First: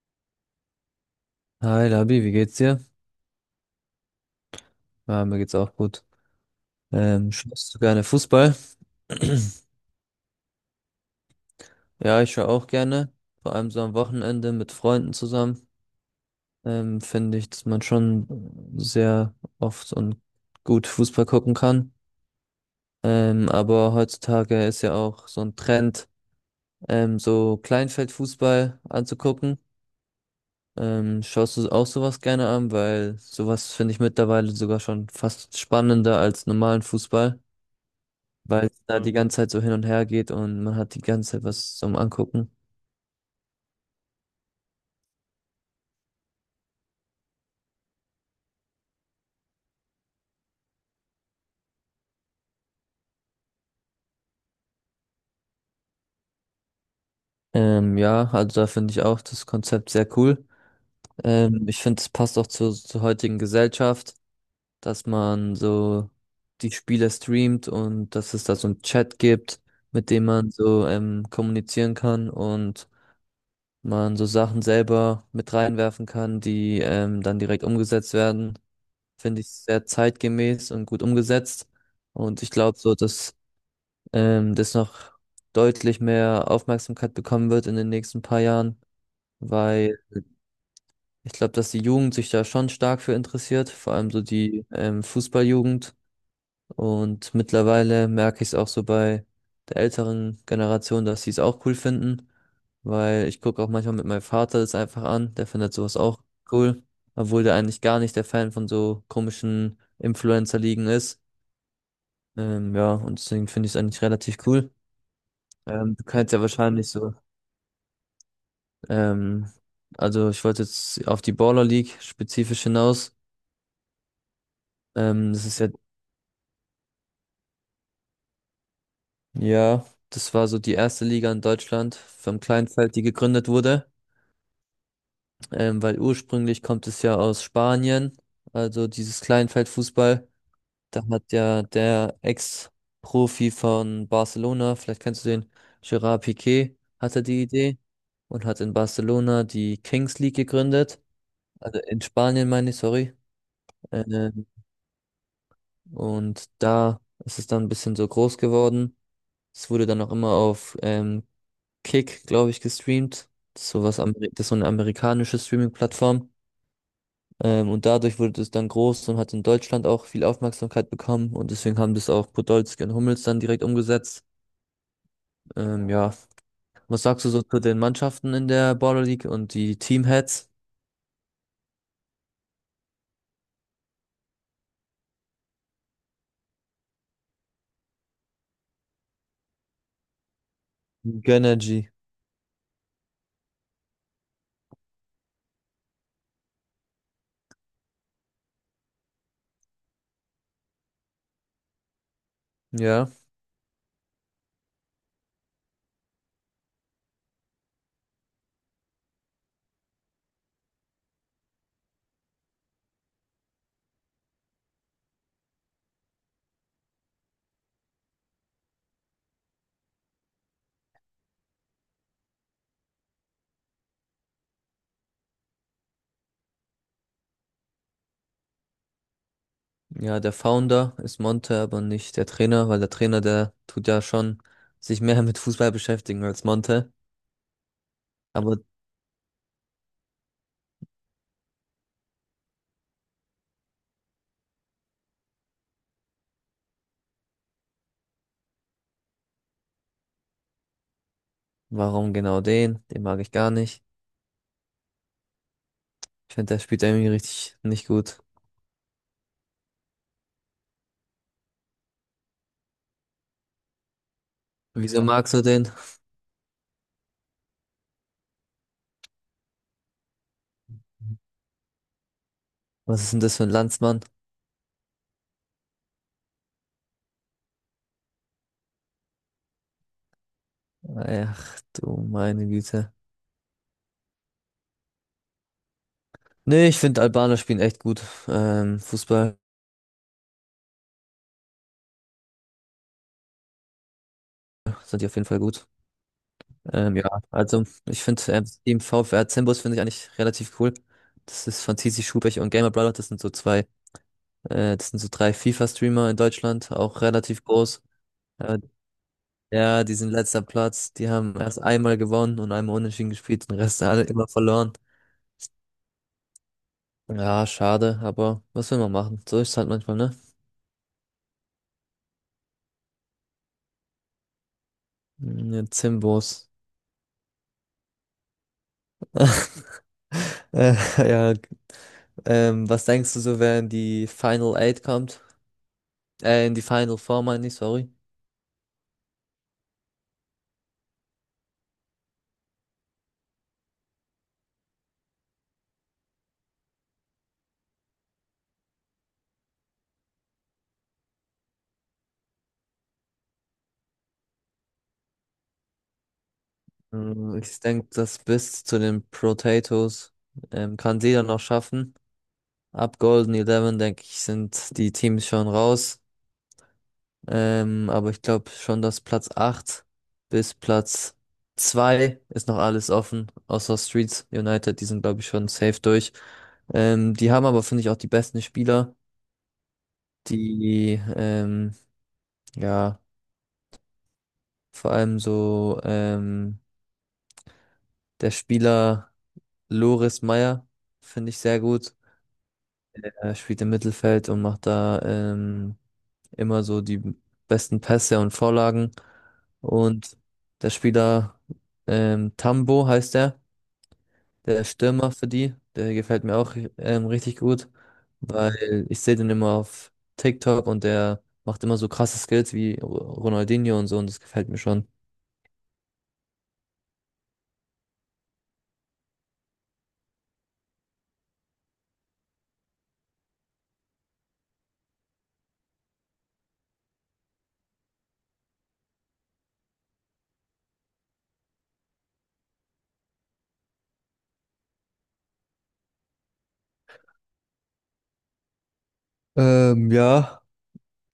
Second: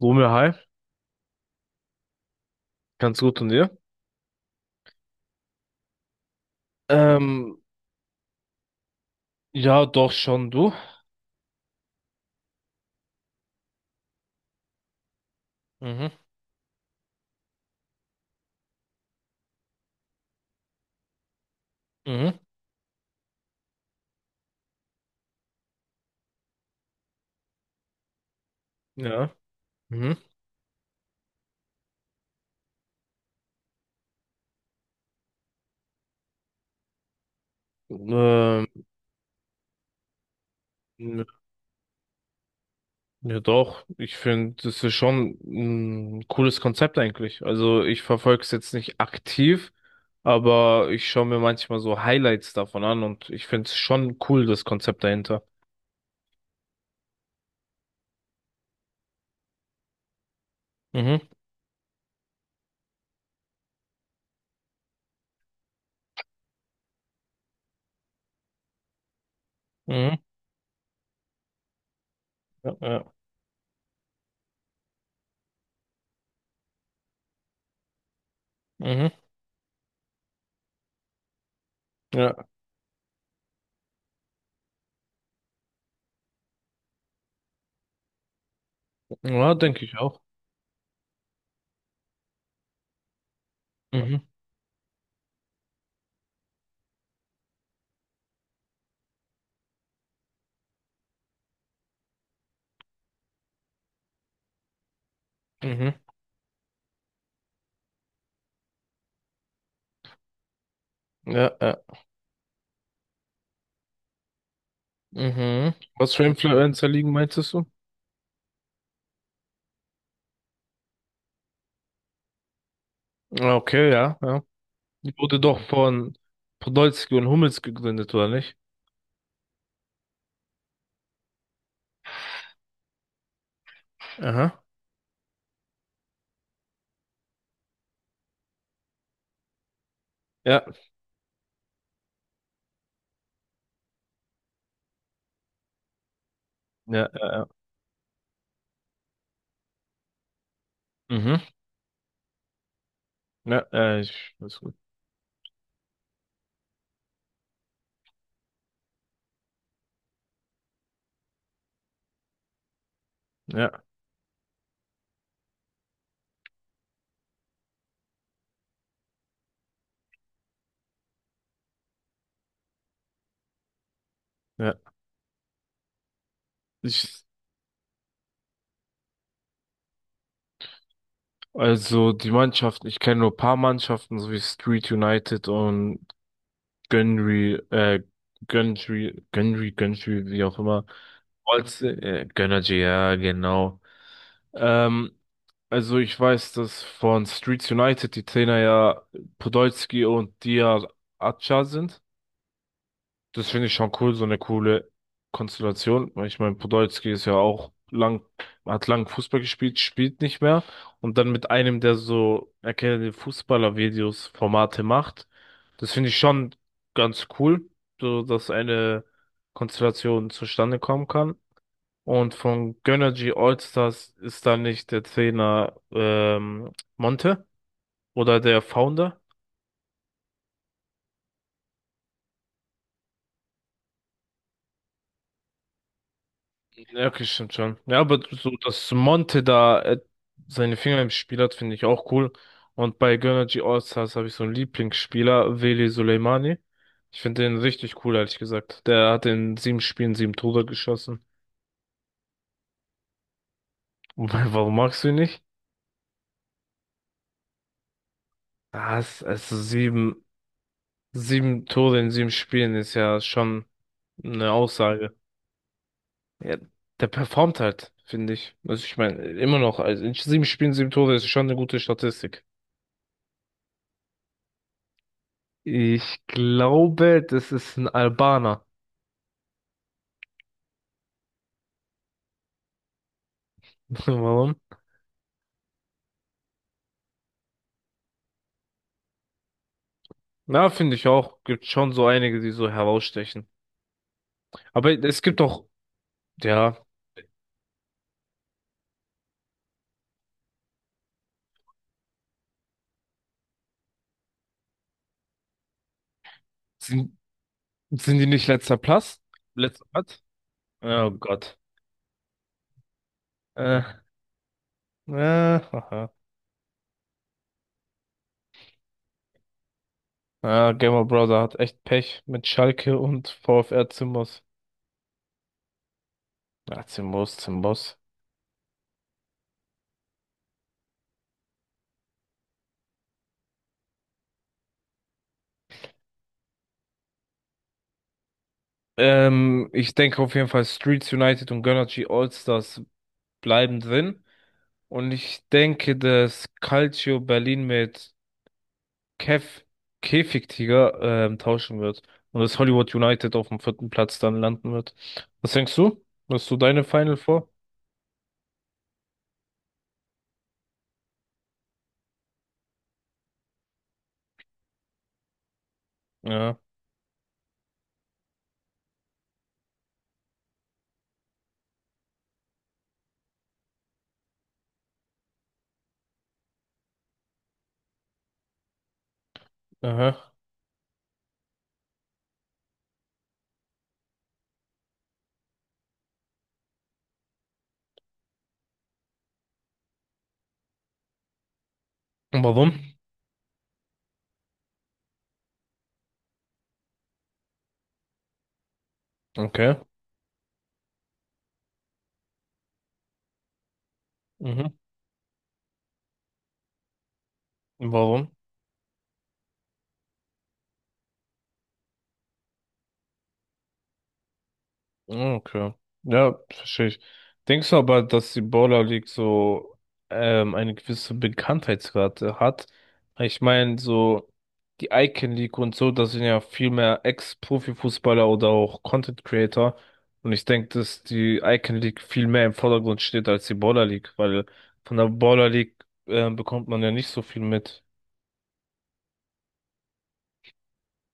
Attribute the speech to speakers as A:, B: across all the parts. A: Romeo, hi,
B: Hi Labi, wie geht's dir?
A: ganz gut und dir?
B: Ja, mir geht's auch gut.
A: Ähm,
B: Schaust du gerne Fußball?
A: ja, doch schon, du.
B: Ja, ich schaue auch gerne. Vor allem so am Wochenende mit Freunden zusammen.
A: Mhm,
B: Finde ich, dass man schon sehr oft und gut Fußball gucken kann.
A: mhm,
B: Aber heutzutage ist ja auch so ein Trend, so Kleinfeldfußball
A: ja,
B: anzugucken.
A: mhm.
B: Schaust du auch sowas gerne an? Weil sowas finde ich mittlerweile sogar schon fast spannender als normalen Fußball.
A: Ähm,
B: Weil es da, ja, die ganze Zeit so hin und her geht und man hat die ganze Zeit was zum Angucken.
A: ja, doch, ich finde, das ist schon ein cooles Konzept eigentlich. Also, ich verfolge es jetzt nicht aktiv, aber ich schaue mir manchmal so Highlights davon an und ich finde es schon cool, das Konzept dahinter.
B: Ja, also da finde ich auch das Konzept sehr cool.
A: Mhm,
B: Ich finde, es passt auch zur heutigen Gesellschaft, dass man so die Spiele streamt und dass es da so einen Chat gibt, mit
A: mhm,
B: dem man so kommunizieren kann
A: ja,
B: und
A: ja,
B: man so Sachen selber mit reinwerfen kann, die dann direkt umgesetzt werden.
A: mhm,
B: Finde ich sehr zeitgemäß und gut umgesetzt. Und
A: ja,
B: ich glaube so, dass das noch deutlich mehr Aufmerksamkeit bekommen wird in den nächsten paar Jahren,
A: ja, denke
B: weil
A: ich auch.
B: ich glaube, dass die Jugend sich da schon stark für interessiert, vor allem
A: Mhm,
B: so die Fußballjugend. Und mittlerweile merke ich es auch so bei der älteren Generation, dass sie es auch cool finden, weil ich gucke auch manchmal mit meinem Vater das einfach an, der findet
A: mhm,
B: sowas auch cool, obwohl der eigentlich gar nicht der Fan von so komischen Influencer-Ligen ist.
A: ja, ja,
B: Ja, und deswegen finde ich es eigentlich relativ cool.
A: mhm.
B: Du
A: Was für
B: kannst ja
A: Influencer
B: wahrscheinlich
A: liegen,
B: so.
A: meintest du?
B: Ähm, also ich wollte jetzt auf die Baller League spezifisch hinaus.
A: Ja, okay, ja, ja. Die
B: Ähm,
A: wurde
B: das ist
A: doch
B: ja,
A: von Podolski und Hummels gegründet, oder nicht?
B: ja, das war so die erste Liga in Deutschland vom Kleinfeld, die gegründet wurde.
A: Aha.
B: Weil ursprünglich kommt es ja aus Spanien, also dieses Kleinfeldfußball.
A: Ja,
B: Da hat ja der Ex-Profi von Barcelona, vielleicht kennst du den, Gerard Piqué,
A: ja,
B: hatte
A: ja,
B: die
A: ja.
B: Idee und hat in Barcelona die Kings League gegründet.
A: Mhm.
B: Also in Spanien meine ich, sorry.
A: Ja, ja,
B: Äh,
A: ich weiß gut.
B: Und da ist es dann ein bisschen so groß geworden. Es wurde dann auch immer auf Kick, glaube ich, gestreamt.
A: Ja,
B: Das ist so eine amerikanische Streaming-Plattform. Und dadurch wurde es dann groß und hat in Deutschland auch viel Aufmerksamkeit bekommen. Und deswegen haben das auch Podolski und Hummels dann direkt umgesetzt.
A: ja.
B: Ja, was
A: Ich,
B: sagst du so zu den Mannschaften in der Baller League und die Teamheads?
A: also die Mannschaften, ich kenne nur ein paar Mannschaften, so wie Street United und Gönnry, äh, Gönnry, wie auch immer.
B: Genergy.
A: Gönnergy, ja, genau. Ähm, also ich weiß, dass von Streets United die Trainer ja Podolski und Diar Acha sind.
B: Ja.
A: Das finde ich schon cool, so eine coole Konstellation. Weil ich meine, Podolski ist ja auch lang, hat lang Fußball gespielt, spielt nicht mehr. Und dann mit einem, der so erkennende Fußballer-Videos, Formate macht. Das finde ich schon ganz cool, so dass eine Konstellation zustande kommen kann. Und von Gönnergy Allstars ist da nicht der Trainer Monte oder der Founder?
B: Ja, der Founder ist Monte, aber nicht der Trainer, weil der Trainer, der tut ja schon sich mehr mit Fußball beschäftigen als Monte.
A: Ja, okay, stimmt schon. Ja, aber so,
B: Aber
A: dass Monte da seine Finger im Spiel hat, finde ich auch cool. Und bei Gönnergy Allstars habe ich so einen Lieblingsspieler, Veli Soleimani. Ich finde den richtig cool, ehrlich gesagt. Der hat in sieben Spielen sieben Tore geschossen.
B: warum genau den? Den mag ich gar nicht.
A: Und warum magst du ihn nicht?
B: Ich finde, der spielt irgendwie richtig nicht gut.
A: Also sieben Tore in sieben Spielen ist ja schon eine
B: Wieso
A: Aussage.
B: magst du den?
A: Ja, der performt halt, finde ich. Also ich meine, immer noch, also in sieben Spielen, sieben Tore ist schon eine gute Statistik.
B: Was ist denn das für ein Landsmann?
A: Ich glaube, das ist ein Albaner.
B: Ach du meine Güte.
A: Warum?
B: Nee, ich finde, Albaner spielen echt gut. Fußball
A: Na, finde ich auch. Gibt schon so einige, die so herausstechen. Aber
B: sind die auf
A: es
B: jeden Fall
A: gibt auch,
B: gut.
A: ja,
B: Ja, also ich finde, das Team VfR Zimbus finde ich eigentlich relativ cool. Das ist von TC Schubech und Gamer Brother. Das sind so drei FIFA-Streamer in Deutschland, auch
A: sind,
B: relativ groß.
A: sind die nicht
B: Äh,
A: letzter Platz?
B: ja,
A: Letzter
B: die sind
A: Platz?
B: letzter Platz. Die
A: Oh
B: haben
A: Gott.
B: erst einmal gewonnen und einmal unentschieden gespielt, den
A: Äh,
B: Rest alle immer verloren.
A: Haha.
B: Ja, schade, aber was will man machen? So ist es halt manchmal, ne?
A: Ja, Gamer Brother hat echt Pech mit Schalke und VfR Zimbos.
B: Ja, Zimbos.
A: Ja, Zimbos, Zimbos.
B: Äh, ja. Was denkst du so, wer in die Final Eight kommt? In die Final Four, meine ich, sorry.
A: Ich denke auf jeden Fall Streets United und Gönnergy Allstars bleiben drin. Und ich denke, dass Calcio Berlin mit Kev Käfigtiger tauschen wird. Und dass Hollywood United auf dem vierten Platz dann landen wird. Was denkst du? Hast du deine Final vor?
B: Ich denke, das bis zu den Potatoes kann jeder noch schaffen. Ab Golden Eleven, denke ich, sind die Teams schon raus.
A: Ja.
B: Aber ich glaube schon, dass Platz 8 bis Platz 2 ist noch alles offen, außer Streets United, die sind, glaube ich, schon safe durch. Die haben aber, finde ich, auch die besten Spieler,
A: Aha.
B: die, ja, vor allem so, der Spieler Loris Meyer, finde ich sehr gut.
A: Und warum?
B: Er spielt im Mittelfeld und macht da immer so die besten Pässe und Vorlagen.
A: Okay.
B: Und der Spieler Tambo heißt er, der
A: Mhm.
B: Stürmer für die, der gefällt mir auch richtig gut,
A: Warum?
B: weil ich sehe den immer auf TikTok und der macht immer so krasse Skills wie Ronaldinho und so und das gefällt mir schon.
A: Ah, okay. Ja, verstehe ich. Denkst du aber, dass die Baller League so eine gewisse Bekanntheitsrate hat? Ich meine, so die Icon League und so, das sind ja viel mehr Ex-Profi-Fußballer oder auch Content Creator. Und ich denke, dass die Icon League viel mehr im Vordergrund steht als die Baller League, weil von der Baller League bekommt man ja nicht so viel mit.
B: Ja.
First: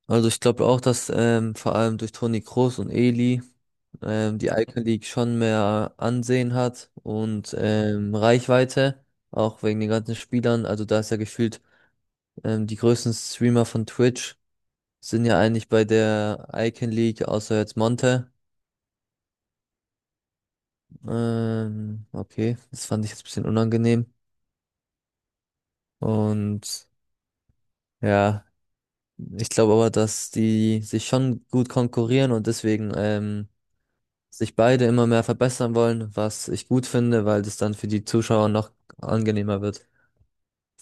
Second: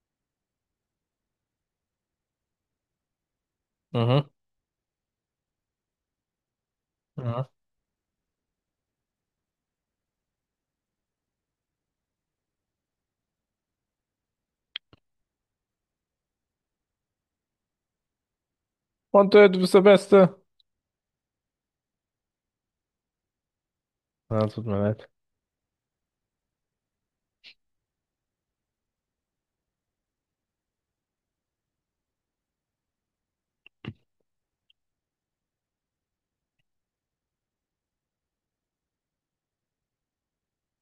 B: Also ich glaube auch, dass vor allem durch Toni Kroos und Eli
A: Mhm.
B: die Icon League schon mehr Ansehen hat
A: Mhm.
B: und Reichweite, auch wegen den ganzen Spielern. Also da ist ja gefühlt, die größten Streamer von Twitch sind ja eigentlich bei der Icon League, außer jetzt Monte.
A: Und du bist der Beste.
B: Okay, das fand ich jetzt ein bisschen unangenehm.
A: Ja, tut mir leid.
B: Und ja, ich glaube aber, dass die sich schon gut konkurrieren und deswegen sich beide immer mehr verbessern wollen, was ich gut finde, weil das dann für die Zuschauer noch angenehmer wird.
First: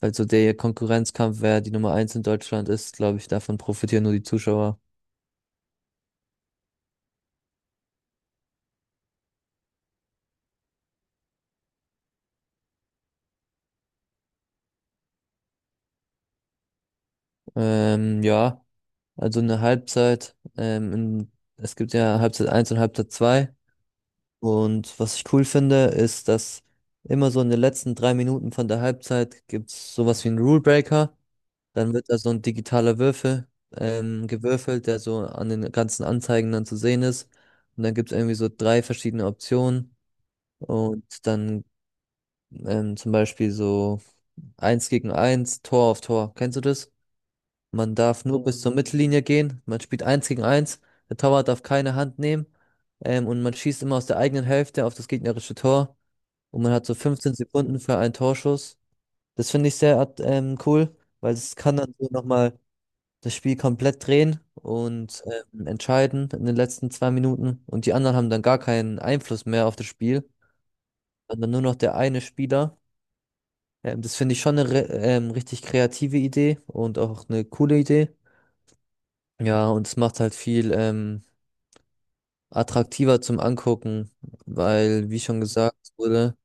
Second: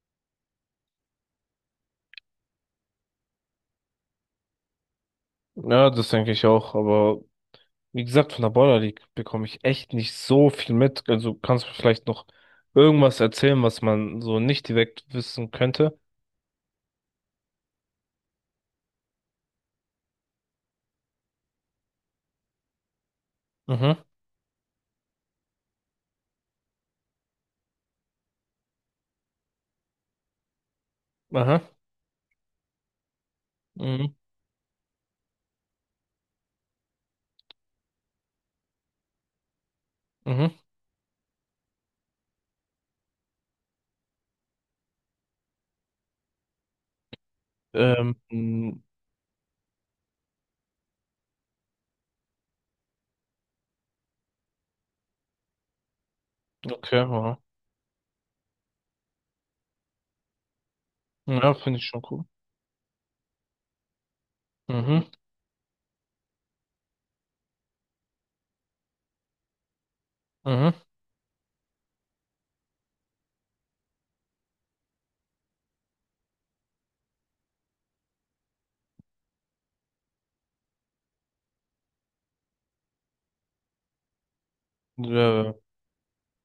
B: Weil so der Konkurrenzkampf, wer die Nummer eins in Deutschland ist, glaube ich, davon profitieren nur die Zuschauer.
A: Ja, das denke ich auch, aber wie gesagt, von der Border League bekomme ich echt nicht so viel mit. Also kannst du vielleicht noch irgendwas erzählen, was man so nicht direkt wissen könnte?
B: Ja, also eine Halbzeit, es gibt ja Halbzeit eins und Halbzeit zwei.
A: Mhm,
B: Und was ich cool finde, ist, dass immer so in den letzten 3 Minuten von der Halbzeit gibt's sowas wie einen Rule Breaker.
A: aha,
B: Dann wird da so ein digitaler Würfel
A: mhm,
B: gewürfelt, der so an den ganzen Anzeigen dann zu sehen ist. Und dann gibt es irgendwie so drei verschiedene Optionen.
A: mhm.
B: Und dann zum Beispiel so eins gegen eins, Tor auf Tor. Kennst du das? Man
A: Ähm,
B: darf nur bis zur
A: mh,
B: Mittellinie gehen. Man spielt eins gegen eins. Der Torwart darf keine Hand nehmen. Und man schießt immer aus der eigenen Hälfte auf das gegnerische Tor. Und man hat so
A: okay,
B: 15
A: aha.
B: Sekunden für einen Torschuss. Das finde ich sehr cool, weil
A: Ja,
B: es kann
A: finde ich
B: dann
A: schon
B: so
A: cool.
B: nochmal das Spiel komplett drehen
A: Mhm,
B: und entscheiden in den letzten 2 Minuten und die anderen haben dann gar keinen Einfluss mehr auf das Spiel,
A: mhm.
B: sondern nur noch der eine Spieler. Das finde ich schon eine richtig kreative Idee und auch eine coole Idee. Ja, und es macht halt viel attraktiver zum Angucken, weil, wie schon
A: Äh,
B: gesagt wurde,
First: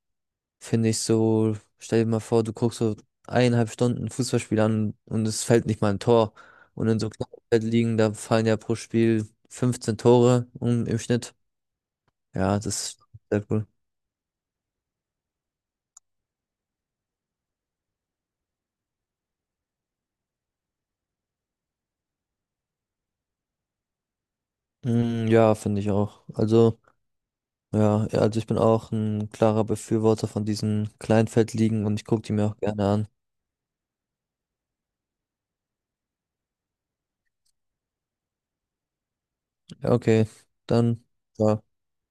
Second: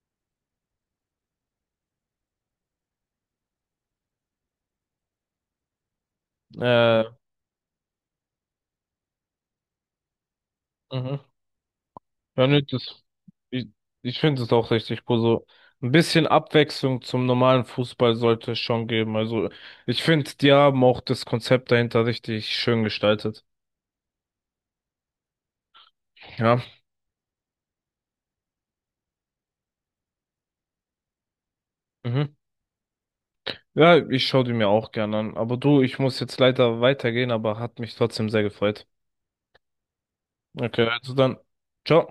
B: finde ich so, stell dir mal vor, du guckst so 1,5 Stunden ein Fußballspiel an und es fällt nicht mal ein Tor. Und in
A: äh,
B: so kleinen liegen, da fallen ja pro Spiel 15 Tore um, im
A: mhm.
B: Schnitt.
A: Ja,
B: Ja,
A: nee,
B: das ist sehr cool.
A: ich, ich finde es auch richtig cool. So ein bisschen Abwechslung zum normalen Fußball sollte es schon geben. Also ich finde, die haben auch das Konzept dahinter richtig schön gestaltet.
B: Mm, ja, finde ich auch.
A: Ja.
B: Also, ja, ja, also ich bin auch ein klarer Befürworter von diesen Kleinfeldligen und ich gucke die
A: Mhm.
B: mir auch gerne an.
A: Ja, ich schaue die mir auch gerne an. Aber du, ich muss jetzt leider weitergehen, aber hat mich trotzdem sehr gefreut.
B: Ja, okay,
A: Okay,
B: dann.
A: also dann.
B: Ciao.
A: Ciao.